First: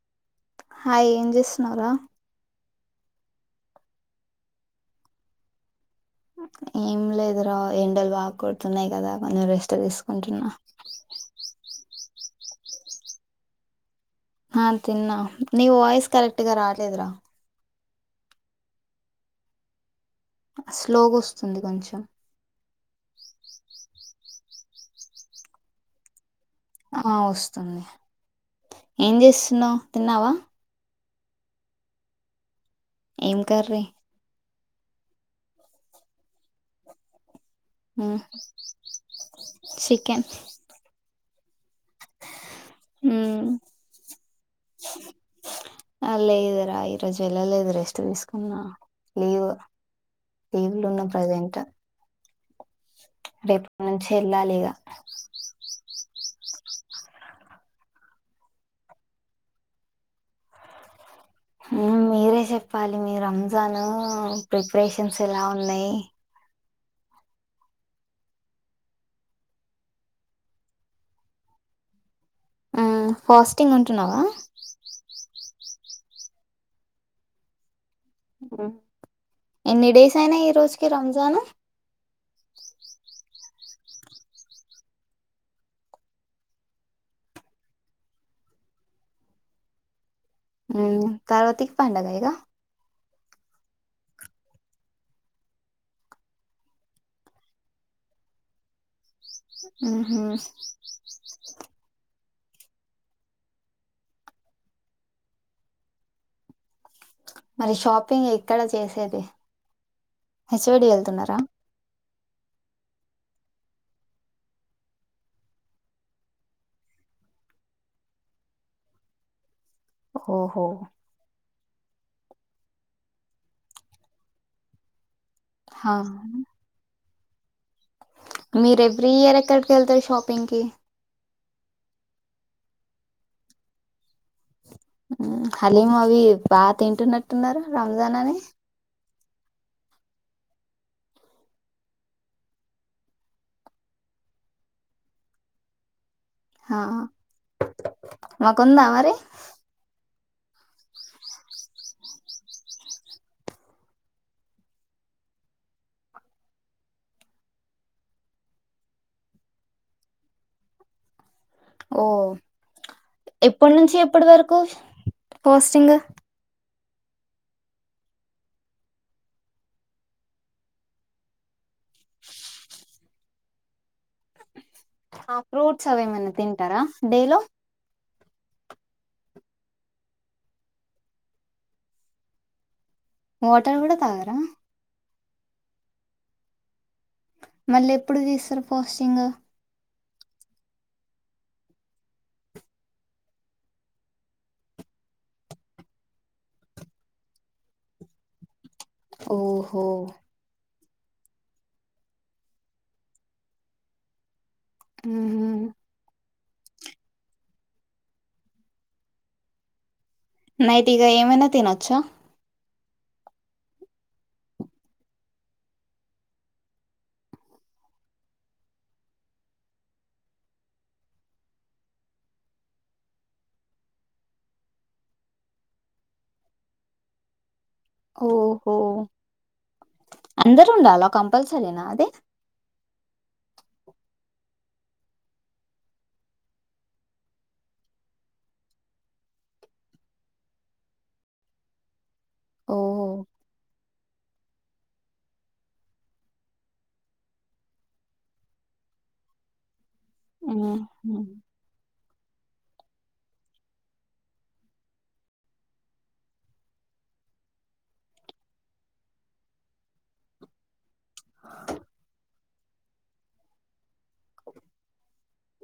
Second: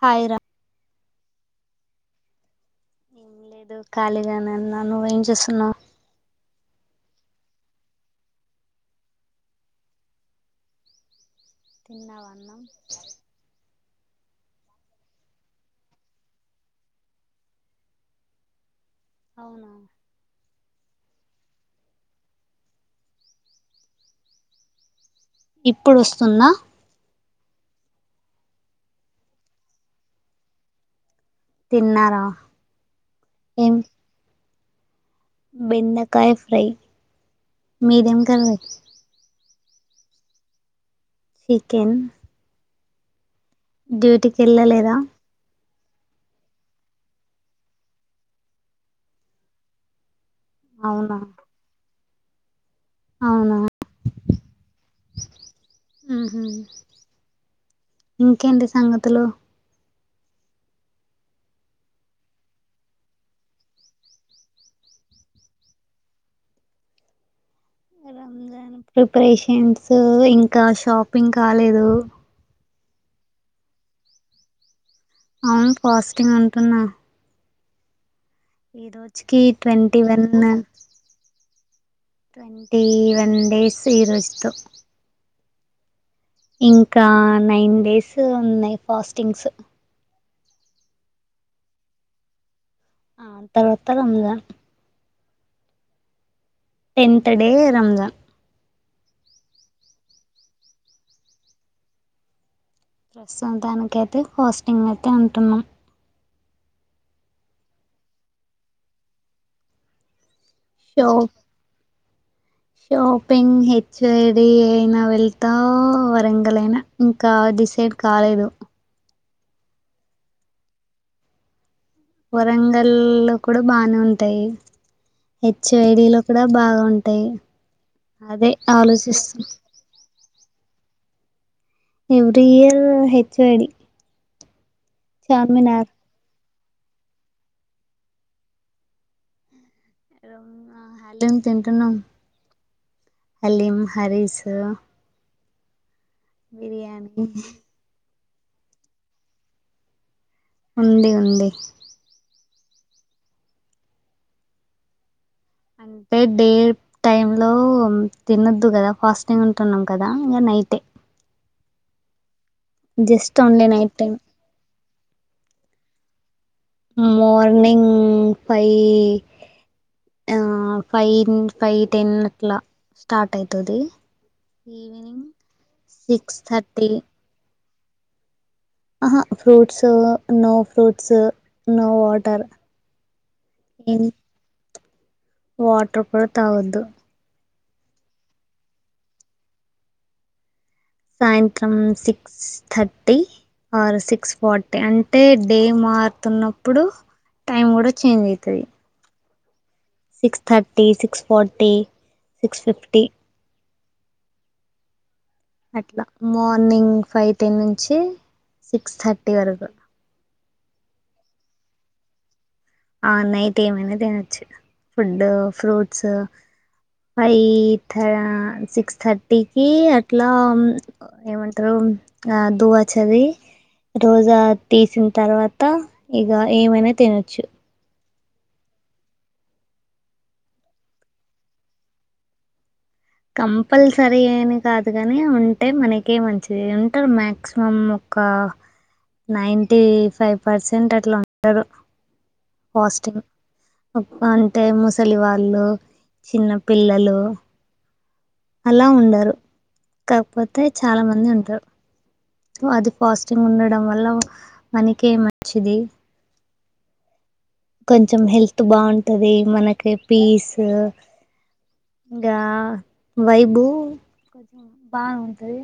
Hi రా hi ఏం జేస్సున్నావ్ రా లేదు ఖాళీగానే ఉన్న నువ్వేం చేస్తున్నావ్ ఏం లేదు రా ఎండలు బాకొడుతున్నాయి కదా కొంచెం రెస్ట్ తీసుకుంటున్నా తిన్నావన్నం ఆ తిన్నా నీ వాయిస్ కరెక్ట్ గా రాట్లేదు రా అవునా స్లోగొస్తుంది కొంచెం ఇప్పుడొస్తుందా ఆ వస్తుంది ఏం జేస్తున్నావు తిన్నావా తిన్నారా ఏం కర్రీ బెండకాయ ఫ్రై ఉమ్, మీదేం కర్రీ చికెన్ చికెన్ హుమ్ డ్యూటీకెళ్లలేదా అ లేదురా ఈరోజు వెళ్లలేదు రెస్ట్ తీసుకున్నా లీవ్ లీవులున్న అవునా ప్రజెంట్ అవునా రేపుట్ నుంచి ఎళ్లాలిగా ఊహు ఇంకేంటి సంగతులు ఉమ్ మీరే చెప్పాలి మీ రంజాను ప్రిపరేషన్స్ ఎలా ఉన్నాయి రంజాన్ ప్రిపరేషన్స్ ఇంకా షాపింగ్ కాలేదు ఆ ఫాస్టింగ్ ఉంటున్నావా ఆమ్ ఫాస్టింగ్ ఉంటున్న ఉమ్. ఈ రోజుకి ఎన్ని ట్వంటీ డేస్ వన్ అయినా ఈ రోజుకి రంజాన్ ట్వంటీ వన్ డేసు ఈ రోజుతో ఇంకా నైన్ డేస్ ఉన్నాయి ఫాస్టింగ్స్ ఉ పార్వతికి పండుగ ఇగ ఆ తను ఓత్తనన్నదా టెన్త్ డే రంజాన్ ఊహు ప్రస్తుతానికి అయితే పోస్టింగ్ అయితే ఉంటున్నాం మరి షాపింగ్ ఎక్కడ చేసేది చ్ఓడి షాప్ వెళ్తున్నారా షాపింగ్ హెచ్ఐడి అయినా వెళ్తా వరంగల్ అయినా ఇంకా డిసై డ్ కాలేదు ఓహో వరంగల్లో కూడా బానే ఉంటాయి హా హెచ్యైడిలో కూడా బాగుంటాయి మీరు ఎవ్రీ ఇయర్ ఎక్కడికి వెళ్తారు షాపింగ్ కి ఎవ్రి ఇయర్ హెచ్యైడి హలీం అవి బాగా తింటున్నట్టున్నారు రంజాన్ అని న్నాం తింటున్నాం హలీమ హరిసు ఆ బిర్యానీ మాకుందా మరి ఉంది ఉంది అంటే డే టైమ్ లో తినద్దు కదా ఫాస్టింగ్ ఉంటున్నాం కదా ఇ అయితే ఓ ఓన్లీ ఎప్పటి నైట్ నుంచి టైం ఎప్పటి వరకు పోస్టింగ్ మోర్నింగ్ ఫైవ్ ఆ ఫైవ్ ఫైవ్ టెన్ అట్లా స్టార్ట్ అయితాది ఫ్రూట్స్ అవి ఏమైనా సిక్స్ తింటారా థర్టీ డేలో ఆహా fruits no fruits no water water కూడా తాగార వాటర్ కూడా తాగొద్దు మళ్ళీ ఎప్పుడు తీస్తారు పోస్టింగ్ సాయంత్రం సిక్స్ థర్టీ ఆ సిక్స్ ఫార్టీ అంటే డే మారుతున్నప్పుడు టైమ్ కూడా చేంజ్ అయితది ఓహో day six forty six fifty ఉహు అట్లా మార్నింగ్ ఫైవ్ టెన్ నుంచి సిక్స్ థర్టీ వరకు నైట్ ఇక ఏమైనా తినొచ్చా ఆ నైట్ ఏమనా తినొచ్చు ఫుడ్ ఫ్రూట్స్ ఫైవ్ ధ సిక్స్ థర్టీకి అట్లా ఏమంటారు ఆ దువచది రోజా తీసిన తర్వాత ఇగా ఏమైనా తినొచ్చు ఓహో అందరు ఉండాల కంపల్సరీనా అది కంపల్సరీ ఏమి కాదు కాని ఉంటే మనకే మంచిది ఉంటారు మాక్సిమం ఒక నైంటి ఫైవ్ పర్సెంట్ అట్లా ఉంటారు ఓహ్! పోస్టింగ్ అంటే ముసలి వాళ్ళు చిన్న పిల్లలు అలా ఉండరు కాకపోతే చాలా హుహు. మంది ఉంటారు అది ఫాస్టింగ్ ఉండడం వల్ల మనకే మంచిది కొంచెం హెల్త్ బాగుంటది మనకి పీస్ యా వైబు బాగా ఉంటది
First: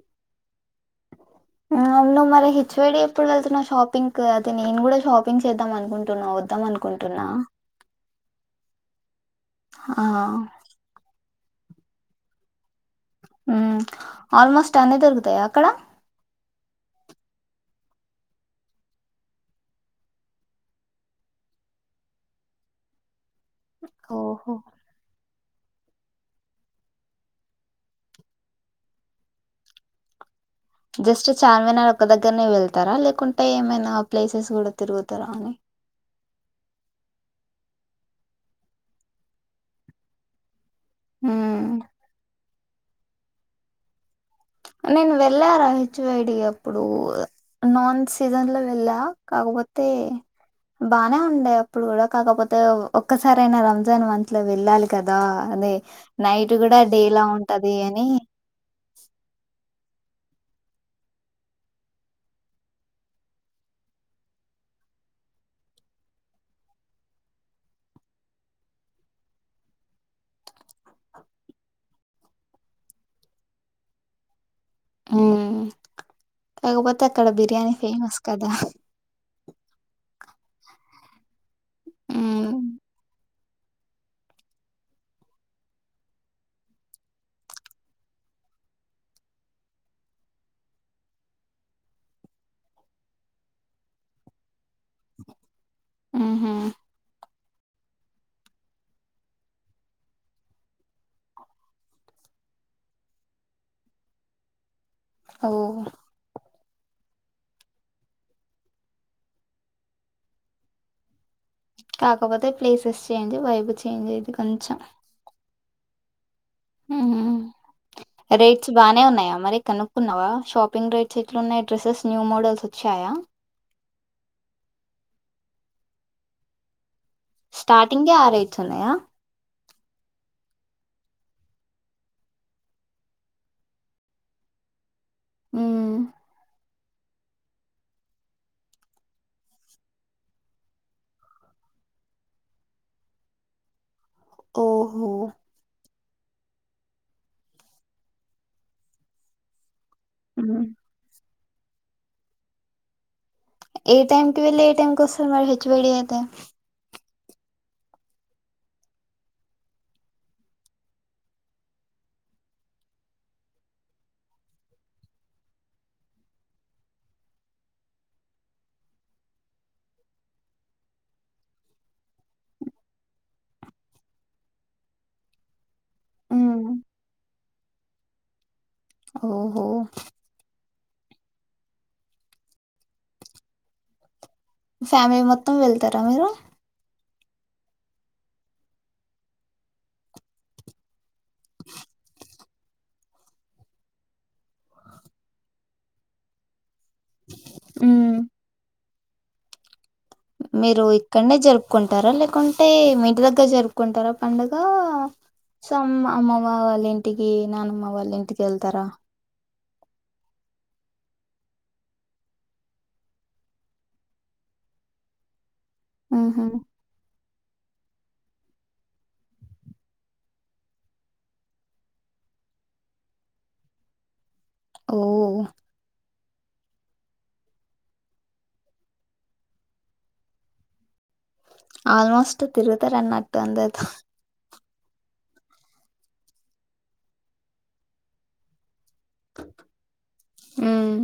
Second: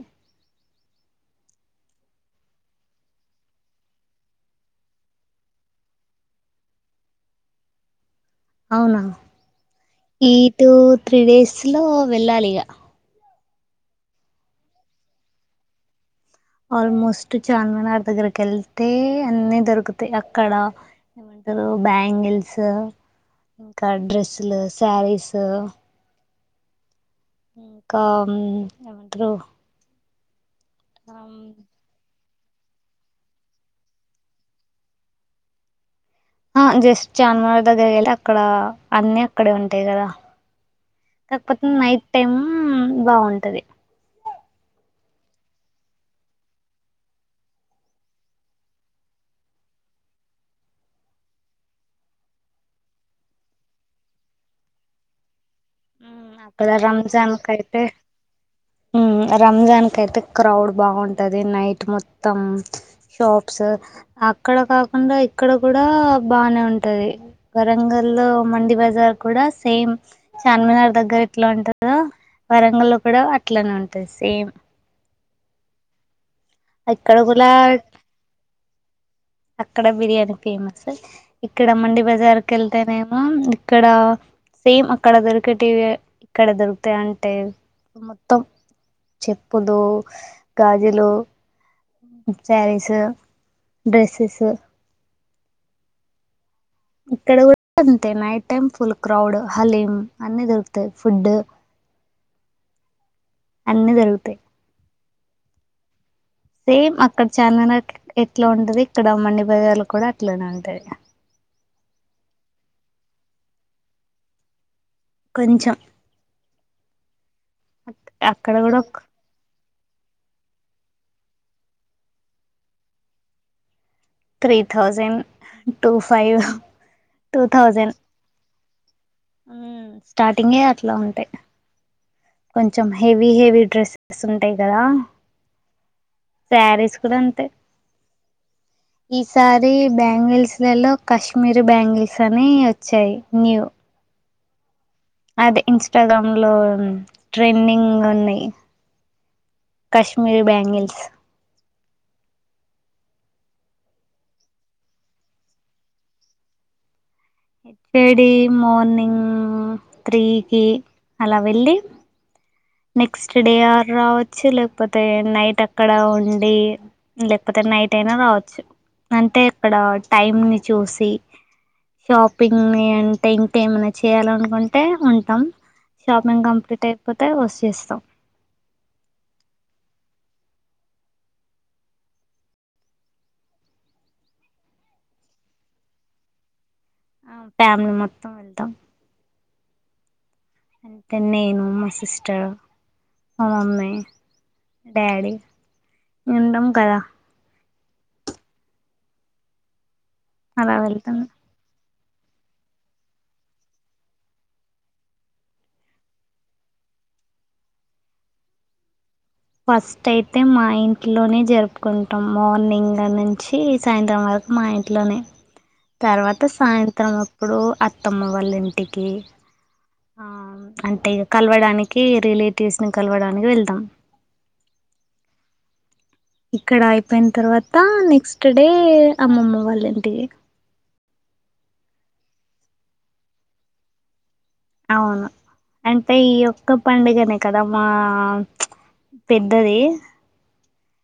ఆ నువ్వు మరి హేచ్యైడి ఎప్పుడు వెళ్తున్నావు షాపింగ్ కు అది నేను కూడా షాపింగ్ చేద్దాం అనుకుంటున్నా వద్దాం అనుకుంటున్నా అవునా ఆ! ఈ టూ త్రీ డేస్ లో వెళ్ళాలి ఇక ఉమ్ ఆల్మోస్ట్ అన్నీ దొరుకుతాయా అక్కడ ఆల్మోస్ట్ చార్మినార్ దగ్గరకి వెళ్తే అన్నీ దొరుకుతాయి అక్కడ ఏమంటారు బ్యాంగిల్స్ ఇంకా ఓహో! డ్రెస్సులు శారీస్ ఇంకా ఏమంటారు జస్ట్ చార్మినార్ ఒక దగ్గ ఇక్కడ్నె వెళ్తార లేకుంటే ఏమైనా ప్లేసెస్ కూడా తిరుగుతారా అని జస్ట్ చాార్మినార్ దగ్గర వెళ్తె అక్కడ అన్నిీ అక్కడే ఉంటాయి కదా కాకపోతే హ్మ్. నైట్ టైమ్ బాగుంటది నేన్ వెళ్ళార హెచ్వైడి అప్పుడు నాన్ సీజన్ లో వెళ్ళా కాకపోతే బానే ఉండే అప్పుడు కూడ కాకపోతే ఒక్కసారి అయినా రంజాన్ మంత్ లో వెళ్ళాలి కదా అదే నైట్ అక్కడ కూడా డే లా రంజాన్ ఉంటది కయితే అని ఉమ్ రంజాన్ అయితే క్రౌడ్ బాగుంటది నైట్ మొత్తం షాప్స్ అక్కడక అందులో ఇక్కడ కూడా బానే ఉంటది వరంగల్లో మండి బజార్ కూడ సేమ్ చార్మినార్ దగ్గర ఇట్ల ఉంటందో వరంగల్ లో కూడ అట్లనే ఉంటది సేమ్ ఉమ్ కాకపోతే ఇక్కడ అక్కడ కూడా బిర్యానీ ఫేమస్ కదా అక్కడ బిర్యానీ ఫేమస్ ఇక్కడ మండి బజార్ ఉమ్, కెళ్తేనేమో ఇక్కడ సేమ్ అక్కడ దొరికేటివి ఇక్కడ దొరుకుతాయి అంటే ఇక మొత్తం చెప్పులు గాజులు సారీస్ డ్రస్సెస్ ఆహ ఇక్కడ కూడ అంతే night time full crowd haleem అన్ని దొరుకుతాయి ఫుడ్ అన్నీ దొరుగుతాయి అవు సేమ్ అక్కడ చార్మినార్ ఎట్ల ఉంటది ఇక్కడ అ మండి బజార్లు కూడ అట్లనే ఉంటది కాకపోతే ప్లేసెస్ చేంజ్ వైపు చేంజ్ అయితది కొంచెం ఉంచాం ఊహు అక్కడ రేట్స్ కూడా బానే ఉన్నాయి మరి తను కొన్నవా షాపింగ్ రేట్స్ ఎట్లు ఉన్నాయి డ్రెసెస్ న్యూ మోడల్స్ వచ్చాయా three thousand two five two thousand starting ఆ రైతు ఉన్నయా స్టార్టింగే అట్ల ఉంటాయి కొంచం హెవీ హెవీ డ్రెస్సెస్ ఉంటాయి కదా ఉ శ్యారీస్ కూడ అంతే ఈసారి బ్యాంగిల్స్ లల్లో కాశ్మీర్ బ్యాంగిల్స్ అని వచ్చాయి న్యూ ఓహో అదిే ఇన్స్టాగ్రామ్ లో ట్రెండింగ్ ఉన్నాయి కశ్మీరి ఉమ్. బ్యాంగిల్స్ ఏ టైమ్ కి వెళ్ళి ఏ టైమ్ కోస్తున్నారు హెచ్ ఒడి అయితే ఏడి మర్నింగ్ త్రీకి అలా వెళ్ళి నెక్స్ట్ డే ఆ రావచ్చు లేకపోతే నైట్ అక్కడ ఉండి లేకపోతే నైట్ అయినా రావచ్చు అంటే ఇక్కడ టైమ్ ని చూసి షాపింగ్ ని అంటే ఇంకేమైనా చేయాల అనుకుంటే ఉంటాం షాపింగ్ ఉమ్. కంప్లీట్ అయిపోతే వచ్చేస్తాం ఓహో ఫ్యామిలీ మొత్తం వెళ్తార మీరు ఆ ఫ్యామిలీ మొత్తం వెళ్తాం అంతే నేను మా సిస్టర్ మ మమ్మీ డాడీ నిండం కద ఉమ్ అలా మీరు వెళ్తాం ఇక్కడ్నే జరుపుకుం ఉంటార లేకుంటే మీ ఇంటి దగ్గర జరుపుకుంటారా పండగా సో అమ్ అమ్మమ్మ వాళ్ళ ఇంటికి నాయనమ్మ వాళ్ళ ఇంటికి వెళ్తారా ఫస్ట్ అయితే మా ఇంట్లోనే జరుపుకుంటాం మార్నింగ్ నుంచి సాయంత్రం వరకు మా ఇట్లోనే తర్వాత హుహు. సాయంత్రం అప్పుడు అత్తమ్మ వాళ్ళ ఇంటికి ఆ అంటే ఇక కలవడానికి రిలేటివ్స్ ని కలవడానికి వెళ్దాం ఓ ఇక్కడ అయిపోయిన తర్వాత నెక్స్ట్ డే అమ్మమ్మ వాళ్ళ ఇంటికి ఆల్మోస్ట్ తిరుగుతరు అన్నట్టు అందరితో అవును అంటే ఈ ఒక్క పండుగనే కదా మా పెద్దది మ్మ్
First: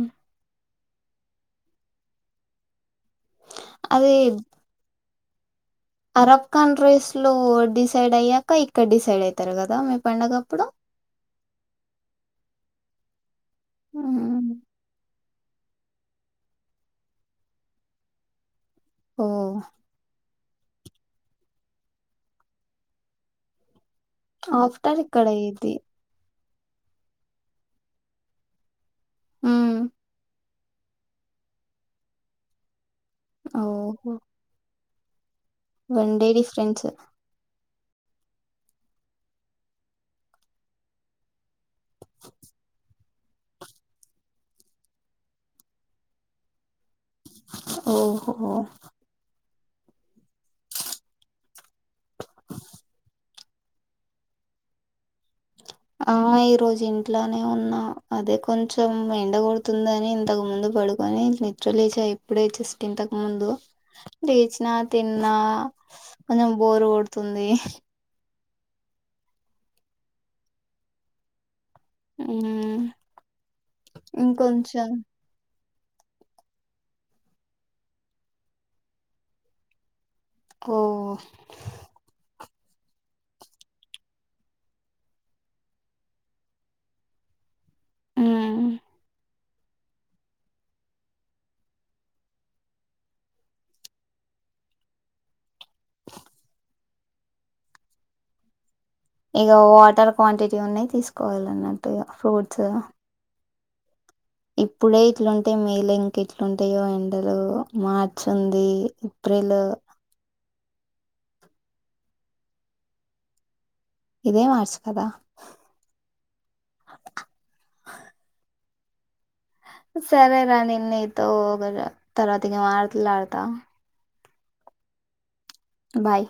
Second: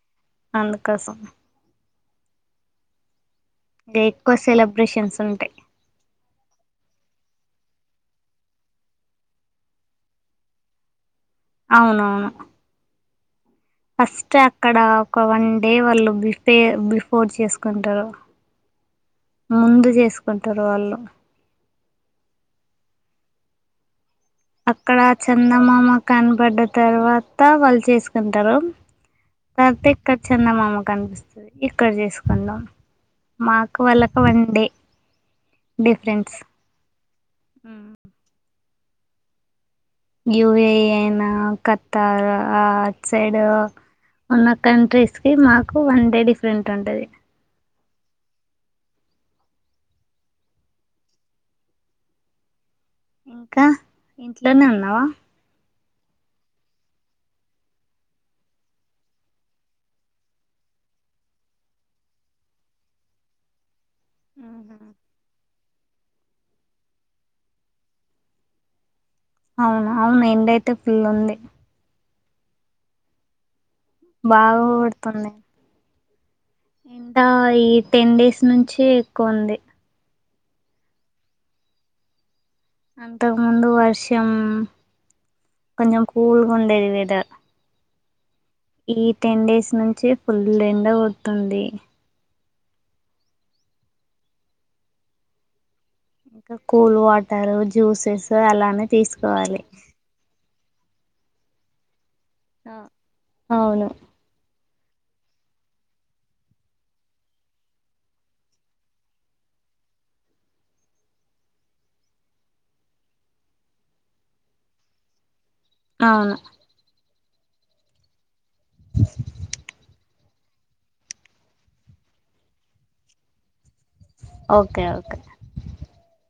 అందుకోసం ఇంకా అది ఎక్కువ సెలబ్రేషన్స్ ఉంటాయి అరబ్ కంట్రీస్ లో డిసైడ్ అయ్యాక ఇక్కడ డిసైడ్ అయితారు కదా మీ పండగప్పుడు అవునవును ఫస్ట్ హ్మ్. అక్కడ ఒక వన్ డే వాళ్ళు బిఫే బిఫోర్ చేసుకుంటారు ఓహ్! ముందు చేసుకుంటారు వాళ్ళు ఆఫ్టర్ అక్కడ ఇక్కడ ఇది. చందమామ కని పడ్డ తర్వాత వాళ్ళు చేసుకుంటారు హ్మ్. తర్త ఇక్కడ చెందమామ నిపిస్తుంది ఇక్కడ చేసుకుందాం మాకు వాళ్ళకు one day one day difference ఉమ్మ్ యుూఏఏన్ అయినా కత్తార్ సైడ్ ఉన్న కంట్రీస్ కి మాకు వన్ డే డిఫరెంట్ ఉంటది ఓహోో ఇంకా ఇంట్లోనే ఉన్నావా ఆ ఈ రోజు ఇంట్లోనే ఉన్నా అదే కొంచెం ఎండగొడుతుందని ఇంతకు ముందు పడుకొని నిద్రలే లేచా ఇప్పుడు జస్ట్ ఇంతకు ముందు లేచిన తిన్నా కొంచెం బోరు కొడుతుంది అవునా అవునా ఎండయితే ఫుల్ ఉంది మ్మ్ బాగా ఇంకొంచెం కొడుతుంది ఆ ఈ టెన్ డేస్ నుంచి ఎక్కువ ఉంది ఓ అంతకుముందు వర్షం కొంచెం కూల్ గా ఉండేది వెదర్ మ్మ్ ఈ టెన్ డేస్ నుంచి ఫుల్ ఎండ కొడుతుంది ఇంకా కూల్ వాటర్ జ్యూసెస్ అలానే ఇక తీసుకోవాలి వాటర్ క్వాంటిటీ ఉన్నాయి తీసుకోవాలి అన్నట్టు ఇ ఫ్రూట్స్ అవును ఇప్పుడే ఇట్లుంటాయి మే లో ఇంక ఎట్లుంటాయో ఎండలు మార్చ్ ఉంది ఏప్రిల్ ఆ ఇదే మార్చు కదా అవును [inaudible] సరేరా నేను నీతో తర్వాత కి మాట్లాడతా ఓకే ఓకే బాయ్